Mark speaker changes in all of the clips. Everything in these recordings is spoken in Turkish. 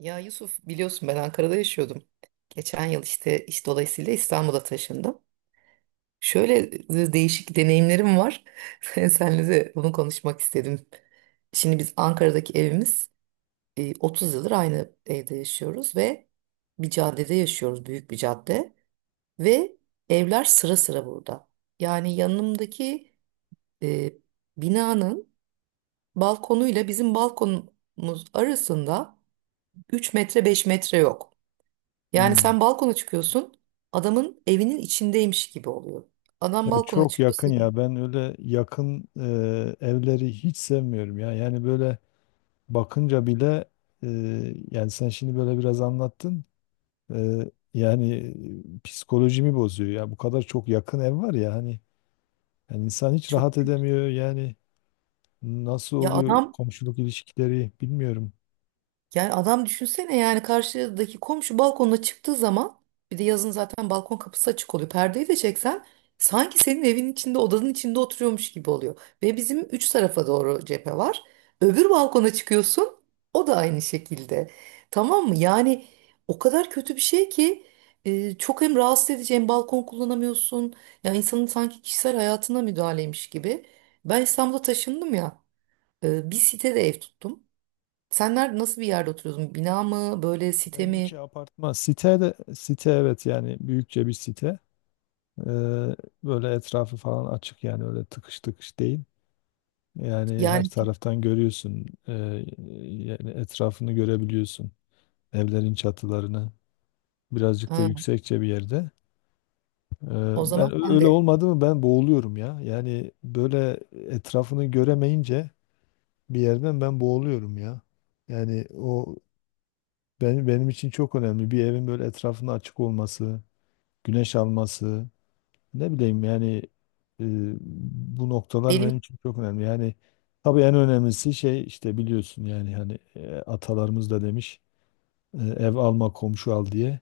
Speaker 1: Ya Yusuf biliyorsun ben Ankara'da yaşıyordum. Geçen yıl işte iş dolayısıyla İstanbul'a taşındım. Şöyle değişik deneyimlerim var. Seninle de bunu konuşmak istedim. Şimdi biz Ankara'daki evimiz, 30 yıldır aynı evde yaşıyoruz ve bir caddede yaşıyoruz, büyük bir cadde. Ve evler sıra sıra burada. Yani yanımdaki e, binanın balkonuyla bizim balkonumuz arasında 3 metre 5 metre yok. Yani
Speaker 2: Hmm.
Speaker 1: sen balkona çıkıyorsun, adamın evinin içindeymiş gibi oluyor. Adam
Speaker 2: Ya
Speaker 1: balkona
Speaker 2: çok
Speaker 1: çıkıyor,
Speaker 2: yakın ya,
Speaker 1: senin.
Speaker 2: ben öyle yakın evleri hiç sevmiyorum ya. Yani böyle bakınca bile, e, yani sen şimdi böyle biraz anlattın. Yani psikolojimi bozuyor ya, bu kadar çok yakın ev var ya, hani yani insan hiç
Speaker 1: Çok
Speaker 2: rahat
Speaker 1: kötü.
Speaker 2: edemiyor yani. Nasıl
Speaker 1: Ya
Speaker 2: oluyor
Speaker 1: adam
Speaker 2: komşuluk ilişkileri bilmiyorum.
Speaker 1: Yani adam düşünsene, yani karşıdaki komşu balkonuna çıktığı zaman, bir de yazın zaten balkon kapısı açık oluyor. Perdeyi de çeksen sanki senin evin içinde, odanın içinde oturuyormuş gibi oluyor. Ve bizim üç tarafa doğru cephe var. Öbür balkona çıkıyorsun, o da aynı şekilde. Tamam mı? Yani o kadar kötü bir şey ki çok hem rahatsız edici hem balkon kullanamıyorsun. Ya insanın sanki kişisel hayatına müdahaleymiş gibi. Ben İstanbul'a taşındım ya, bir sitede ev tuttum. Sen nerede, nasıl bir yerde oturuyordun? Bina mı, böyle site
Speaker 2: Benimki
Speaker 1: mi?
Speaker 2: apartman site, de site, evet yani büyükçe bir site. E, Böyle etrafı falan açık, yani öyle tıkış tıkış değil. Yani her
Speaker 1: Yani si,
Speaker 2: taraftan görüyorsun. Yani etrafını görebiliyorsun. Evlerin çatılarını. Birazcık da
Speaker 1: ha,
Speaker 2: yüksekçe bir yerde.
Speaker 1: o
Speaker 2: Ee,
Speaker 1: zaman sen
Speaker 2: Öyle
Speaker 1: de
Speaker 2: olmadı mı ben boğuluyorum ya. Yani böyle etrafını göremeyince bir yerden ben boğuluyorum ya. Yani o benim için çok önemli. Bir evin böyle etrafının açık olması, güneş alması. Ne bileyim yani, e, bu noktalar benim
Speaker 1: benim
Speaker 2: için çok önemli. Yani tabii en önemlisi şey işte, biliyorsun yani hani, atalarımız da demiş e, ev alma komşu al diye.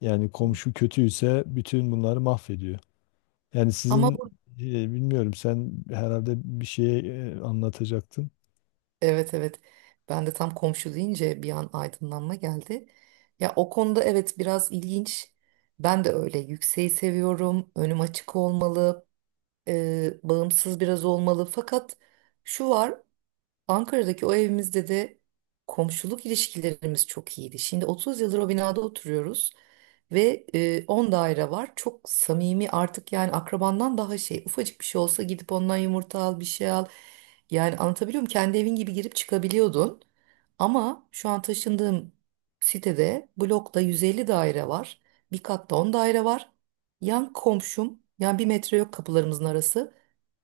Speaker 2: Yani komşu kötüyse bütün bunları mahvediyor. Yani
Speaker 1: ama
Speaker 2: sizin
Speaker 1: bu-
Speaker 2: e, bilmiyorum sen herhalde bir şey anlatacaktın.
Speaker 1: Evet evet, ben de tam komşu deyince bir an aydınlanma geldi. Ya o konuda evet biraz ilginç. Ben de öyle yükseği seviyorum. Önüm açık olmalı, bağımsız biraz olmalı. Fakat şu var. Ankara'daki o evimizde de komşuluk ilişkilerimiz çok iyiydi. Şimdi 30 yıldır o binada oturuyoruz ve 10 daire var. Çok samimi artık, yani akrabandan daha şey. Ufacık bir şey olsa gidip ondan yumurta al, bir şey al. Yani anlatabiliyor muyum? Kendi evin gibi girip çıkabiliyordun. Ama şu an taşındığım sitede blokta 150 daire var. Bir katta 10 daire var. Yan komşum, yani 1 metre yok kapılarımızın arası.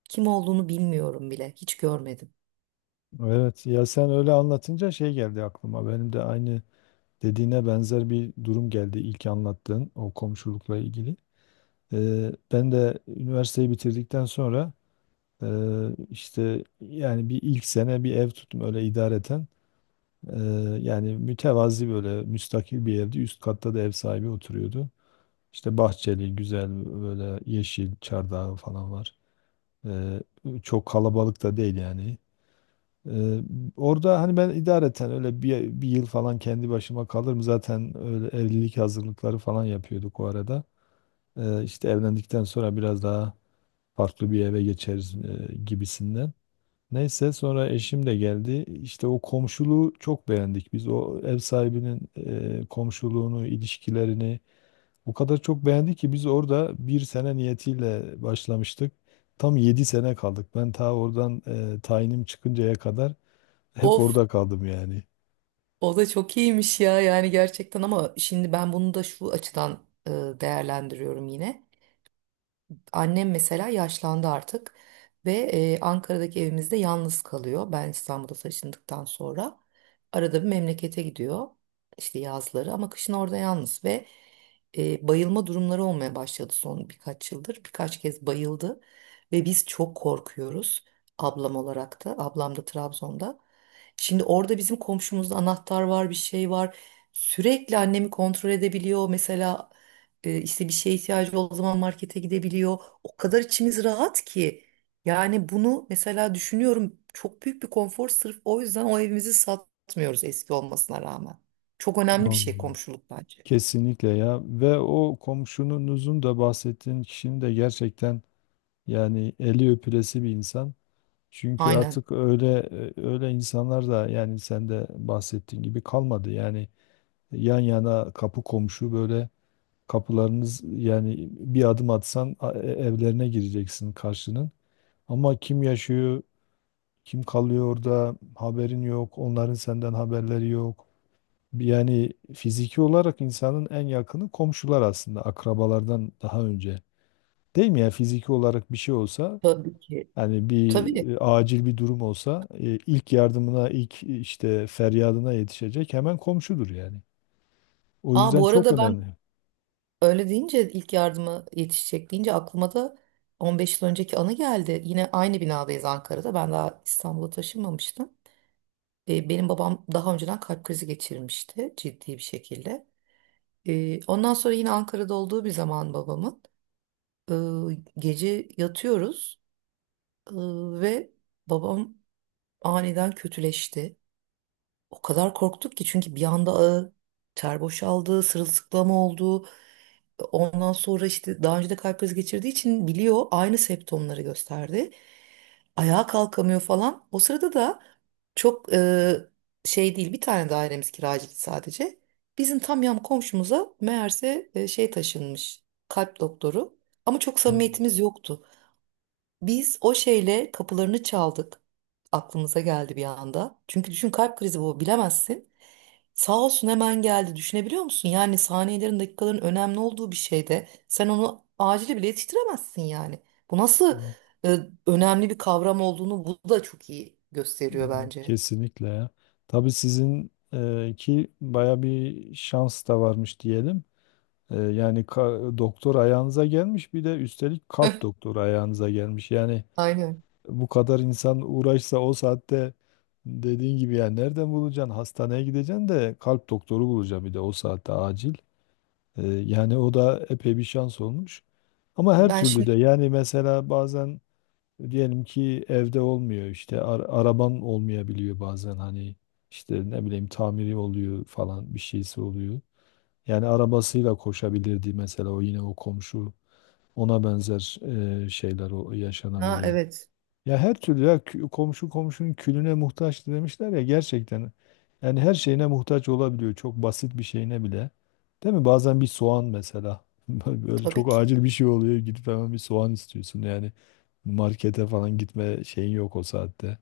Speaker 1: Kim olduğunu bilmiyorum bile. Hiç görmedim.
Speaker 2: Evet, ya sen öyle anlatınca şey geldi aklıma. Benim de aynı dediğine benzer bir durum geldi ilk anlattığın o komşulukla ilgili. Ben de üniversiteyi bitirdikten sonra, işte yani bir ilk sene bir ev tuttum öyle idareten. Eee, Yani mütevazi böyle müstakil bir evdi. Üst katta da ev sahibi oturuyordu. İşte bahçeli, güzel böyle yeşil çardağı falan var. Eee, Çok kalabalık da değil yani. Eee, Orada hani ben idareten öyle bir yıl falan kendi başıma kalırım. Zaten öyle evlilik hazırlıkları falan yapıyorduk o arada. İşte evlendikten sonra biraz daha farklı bir eve geçeriz, gibisinden. Neyse sonra eşim de geldi. İşte o komşuluğu çok beğendik. Biz o ev sahibinin komşuluğunu, ilişkilerini o kadar çok beğendik ki, biz orada bir sene niyetiyle başlamıştık. Tam yedi sene kaldık. Ben ta oradan tayinim çıkıncaya kadar hep
Speaker 1: Of.
Speaker 2: orada kaldım yani.
Speaker 1: O da çok iyiymiş ya, yani gerçekten. Ama şimdi ben bunu da şu açıdan e, değerlendiriyorum yine. Annem mesela yaşlandı artık ve Ankara'daki evimizde yalnız kalıyor. Ben İstanbul'a taşındıktan sonra arada bir memlekete gidiyor işte yazları, ama kışın orada yalnız ve bayılma durumları olmaya başladı son birkaç yıldır. Birkaç kez bayıldı ve biz çok korkuyoruz, ablam olarak da, ablam da Trabzon'da. Şimdi orada bizim komşumuzda anahtar var, bir şey var, sürekli annemi kontrol edebiliyor mesela. İşte bir şeye ihtiyacı olduğu zaman markete gidebiliyor, o kadar içimiz rahat ki. Yani bunu mesela düşünüyorum, çok büyük bir konfor. Sırf o yüzden o evimizi satmıyoruz eski olmasına rağmen. Çok önemli bir şey
Speaker 2: Anladım.
Speaker 1: komşuluk bence.
Speaker 2: Kesinlikle ya, ve o komşununuzun da, bahsettiğin kişinin de gerçekten yani eli öpülesi bir insan. Çünkü
Speaker 1: Aynen.
Speaker 2: artık öyle, öyle insanlar da, yani sen de bahsettiğin gibi, kalmadı. Yani yan yana kapı komşu, böyle kapılarınız, yani bir adım atsan evlerine gireceksin karşının. Ama kim yaşıyor, kim kalıyor orada haberin yok, onların senden haberleri yok. Yani fiziki olarak insanın en yakını komşular, aslında akrabalardan daha önce. Değil mi ya, fiziki olarak bir şey olsa,
Speaker 1: Tabii ki.
Speaker 2: hani bir
Speaker 1: Tabii.
Speaker 2: acil bir durum olsa, ilk yardımına, ilk işte feryadına yetişecek hemen komşudur yani. O
Speaker 1: Aa,
Speaker 2: yüzden
Speaker 1: bu
Speaker 2: çok
Speaker 1: arada ben
Speaker 2: önemli.
Speaker 1: öyle deyince, ilk yardıma yetişecek deyince, aklıma da 15 yıl önceki anı geldi. Yine aynı binadayız Ankara'da. Ben daha İstanbul'a taşınmamıştım. Benim babam daha önceden kalp krizi geçirmişti ciddi bir şekilde. Ondan sonra yine Ankara'da olduğu bir zaman babamın. Gece yatıyoruz ee, ve babam aniden kötüleşti. O kadar korktuk ki, çünkü bir anda ağır ter boşaldı, sırılsıklam oldu. Ondan sonra işte daha önce de kalp krizi geçirdiği için biliyor, aynı semptomları gösterdi. Ayağa kalkamıyor falan. O sırada da çok e, şey değil bir tane dairemiz kiracıydı sadece. Bizim tam yan komşumuza meğerse taşınmış kalp doktoru, ama çok
Speaker 2: Hmm.
Speaker 1: samimiyetimiz yoktu. Biz o şeyle kapılarını çaldık. Aklımıza geldi bir anda. Çünkü düşün, kalp krizi bu, bilemezsin. Sağ olsun hemen geldi. Düşünebiliyor musun? Yani saniyelerin, dakikaların önemli olduğu bir şeyde sen onu acili bile yetiştiremezsin yani. Bu nasıl
Speaker 2: Evet,
Speaker 1: e, önemli bir kavram olduğunu bu da çok iyi gösteriyor
Speaker 2: evet,
Speaker 1: bence.
Speaker 2: kesinlikle ya. Tabii sizin, ki baya bir şans da varmış diyelim. E, yani doktor ayağınıza gelmiş, bir de üstelik kalp doktoru ayağınıza gelmiş. Yani
Speaker 1: Aynen.
Speaker 2: bu kadar insan uğraşsa o saatte, dediğin gibi yani nereden bulacaksın? Hastaneye gideceksin de kalp doktoru bulacaksın bir de o saatte, acil. Yani o da epey bir şans olmuş. Ama her
Speaker 1: Ben
Speaker 2: türlü de
Speaker 1: şimdi
Speaker 2: yani, mesela bazen diyelim ki evde olmuyor, işte araban olmayabiliyor bazen, hani işte ne bileyim tamiri oluyor falan, bir şeysi oluyor. Yani arabasıyla koşabilirdi mesela o, yine o komşu. Ona benzer şeyler o
Speaker 1: ha
Speaker 2: yaşanabiliyor.
Speaker 1: evet
Speaker 2: Ya her türlü ya, komşu komşunun külüne muhtaç demişler ya, gerçekten. Yani her şeyine muhtaç olabiliyor. Çok basit bir şeyine bile. Değil mi? Bazen bir soğan mesela. Böyle çok
Speaker 1: Tabii ki.
Speaker 2: acil bir şey oluyor. Gidip hemen bir soğan istiyorsun yani. Markete falan gitme şeyin yok o saatte.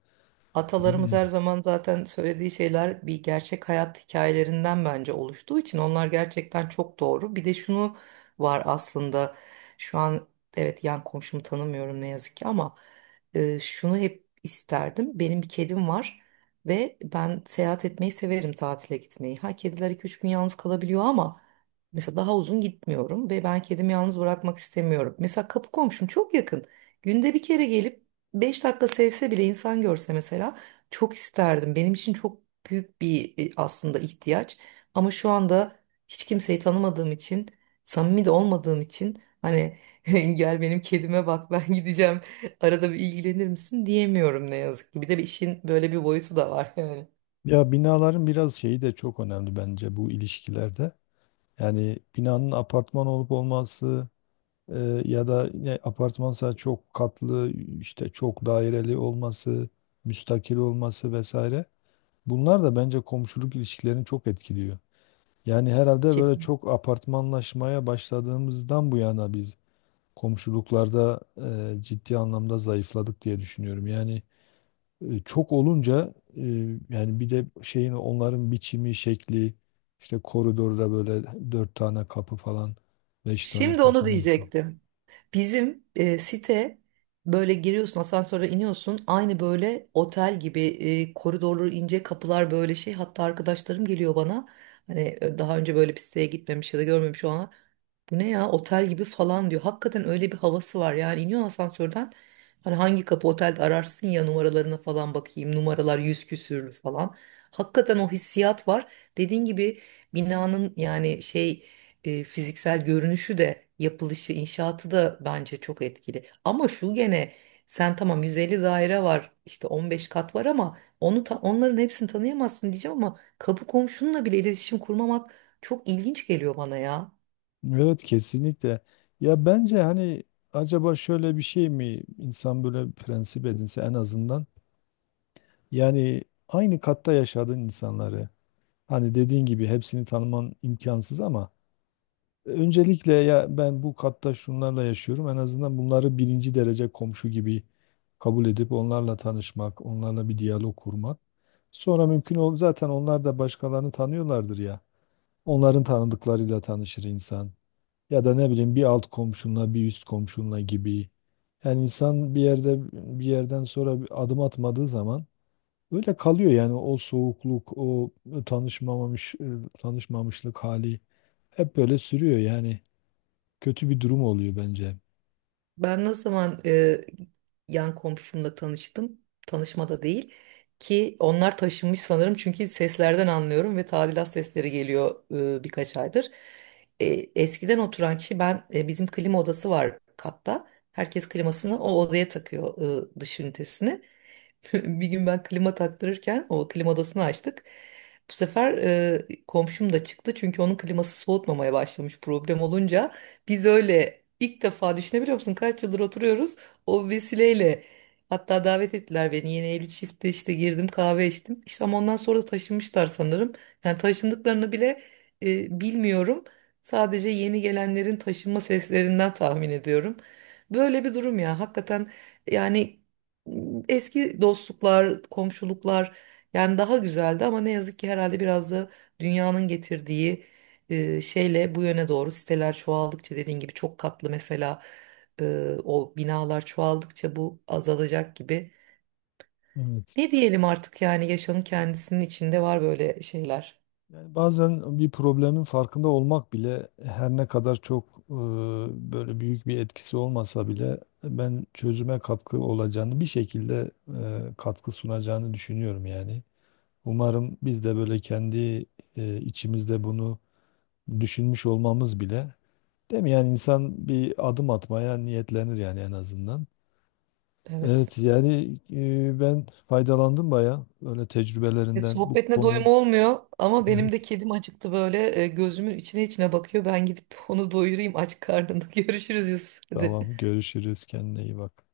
Speaker 2: Ne
Speaker 1: Atalarımız her
Speaker 2: bileyim.
Speaker 1: zaman zaten söylediği şeyler, bir gerçek hayat hikayelerinden bence oluştuğu için onlar gerçekten çok doğru. Bir de şunu var aslında şu an. Evet, yan komşumu tanımıyorum ne yazık ki, ama şunu hep isterdim. Benim bir kedim var ve ben seyahat etmeyi severim, tatile gitmeyi. Ha, kediler 2-3 gün yalnız kalabiliyor ama mesela daha uzun gitmiyorum ve ben kedimi yalnız bırakmak istemiyorum. Mesela kapı komşum çok yakın. Günde bir kere gelip 5 dakika sevse bile, insan görse mesela, çok isterdim. Benim için çok büyük bir aslında ihtiyaç. Ama şu anda hiç kimseyi tanımadığım için, samimi de olmadığım için, hani gel benim kedime bak, ben gideceğim, arada bir ilgilenir misin diyemiyorum ne yazık ki. Bir de bir işin böyle bir boyutu da var yani.
Speaker 2: Ya binaların biraz şeyi de çok önemli bence bu ilişkilerde. Yani binanın apartman olup olması, ya da yine apartmansa çok katlı, işte çok daireli olması, müstakil olması vesaire. Bunlar da bence komşuluk ilişkilerini çok etkiliyor. Yani herhalde böyle
Speaker 1: Kesin.
Speaker 2: çok apartmanlaşmaya başladığımızdan bu yana biz komşuluklarda ciddi anlamda zayıfladık diye düşünüyorum. Yani çok olunca, yani bir de şeyin, onların biçimi, şekli, işte koridorda böyle dört tane kapı falan, beş tane
Speaker 1: Şimdi onu
Speaker 2: kapı, neyse.
Speaker 1: diyecektim. Bizim site, böyle giriyorsun asansöre, iniyorsun aynı böyle otel gibi, koridorları ince kapılar böyle şey, hatta arkadaşlarım geliyor bana, hani daha önce böyle bir siteye gitmemiş ya da görmemiş olanlar, bu ne ya, otel gibi falan diyor. Hakikaten öyle bir havası var yani, iniyorsun asansörden, hani hangi kapı otelde ararsın ya, numaralarına falan bakayım, numaralar yüz küsürlü falan. Hakikaten o hissiyat var. Dediğin gibi binanın yani şey, fiziksel görünüşü de, yapılışı, inşaatı da bence çok etkili. Ama şu gene, sen tamam 150 daire var, işte 15 kat var ama onu onların hepsini tanıyamazsın diyeceğim, ama kapı komşunla bile iletişim kurmamak çok ilginç geliyor bana ya.
Speaker 2: Evet, kesinlikle. Ya bence hani, acaba şöyle bir şey mi, insan böyle bir prensip edinse en azından, yani aynı katta yaşadığın insanları, hani dediğin gibi hepsini tanıman imkansız ama, öncelikle ya ben bu katta şunlarla yaşıyorum, en azından bunları birinci derece komşu gibi kabul edip onlarla tanışmak, onlarla bir diyalog kurmak. Sonra mümkün ol, zaten onlar da başkalarını tanıyorlardır ya. Onların tanıdıklarıyla tanışır insan. Ya da ne bileyim, bir alt komşunla, bir üst komşunla gibi. Yani insan bir yerde, bir yerden sonra bir adım atmadığı zaman öyle kalıyor yani. O soğukluk, o tanışmamış tanışmamışlık hali hep böyle sürüyor yani. Kötü bir durum oluyor bence.
Speaker 1: Ben ne zaman yan komşumla tanıştım, tanışma da değil ki, onlar taşınmış sanırım çünkü seslerden anlıyorum ve tadilat sesleri geliyor birkaç aydır. E, Eskiden oturan kişi ben bizim klima odası var katta. Herkes klimasını o odaya takıyor, dış ünitesini. Bir gün ben klima taktırırken o klima odasını açtık. Bu sefer komşum da çıktı çünkü onun kliması soğutmamaya başlamış, problem olunca. Biz öyle ilk defa, düşünebiliyor musun, kaç yıldır oturuyoruz, o vesileyle. Hatta davet ettiler beni yeni evli çifte, işte girdim kahve içtim. İşte, ama ondan sonra da taşınmışlar sanırım. Yani taşındıklarını bile bilmiyorum. Sadece yeni gelenlerin taşınma seslerinden tahmin ediyorum. Böyle bir durum ya, hakikaten yani. Eski dostluklar, komşuluklar yani daha güzeldi, ama ne yazık ki herhalde biraz da dünyanın getirdiği şeyle bu yöne doğru, siteler çoğaldıkça, dediğin gibi çok katlı mesela, o binalar çoğaldıkça bu azalacak gibi.
Speaker 2: Evet.
Speaker 1: Ne diyelim artık yani, yaşamın kendisinin içinde var böyle şeyler.
Speaker 2: Yani bazen bir problemin farkında olmak bile, her ne kadar çok böyle büyük bir etkisi olmasa bile, ben çözüme katkı olacağını, bir şekilde katkı sunacağını düşünüyorum yani. Umarım biz de böyle kendi içimizde bunu düşünmüş olmamız bile, değil mi? Yani insan bir adım atmaya niyetlenir yani, en azından.
Speaker 1: Evet.
Speaker 2: Evet yani, ben faydalandım bayağı öyle
Speaker 1: Evet,
Speaker 2: tecrübelerinden bu
Speaker 1: sohbetine
Speaker 2: konuyu.
Speaker 1: doyum olmuyor ama benim de
Speaker 2: Evet.
Speaker 1: kedim acıktı, böyle gözümün içine içine bakıyor. Ben gidip onu doyurayım aç karnında. Görüşürüz Yusuf. Hadi.
Speaker 2: Tamam, görüşürüz, kendine iyi bak.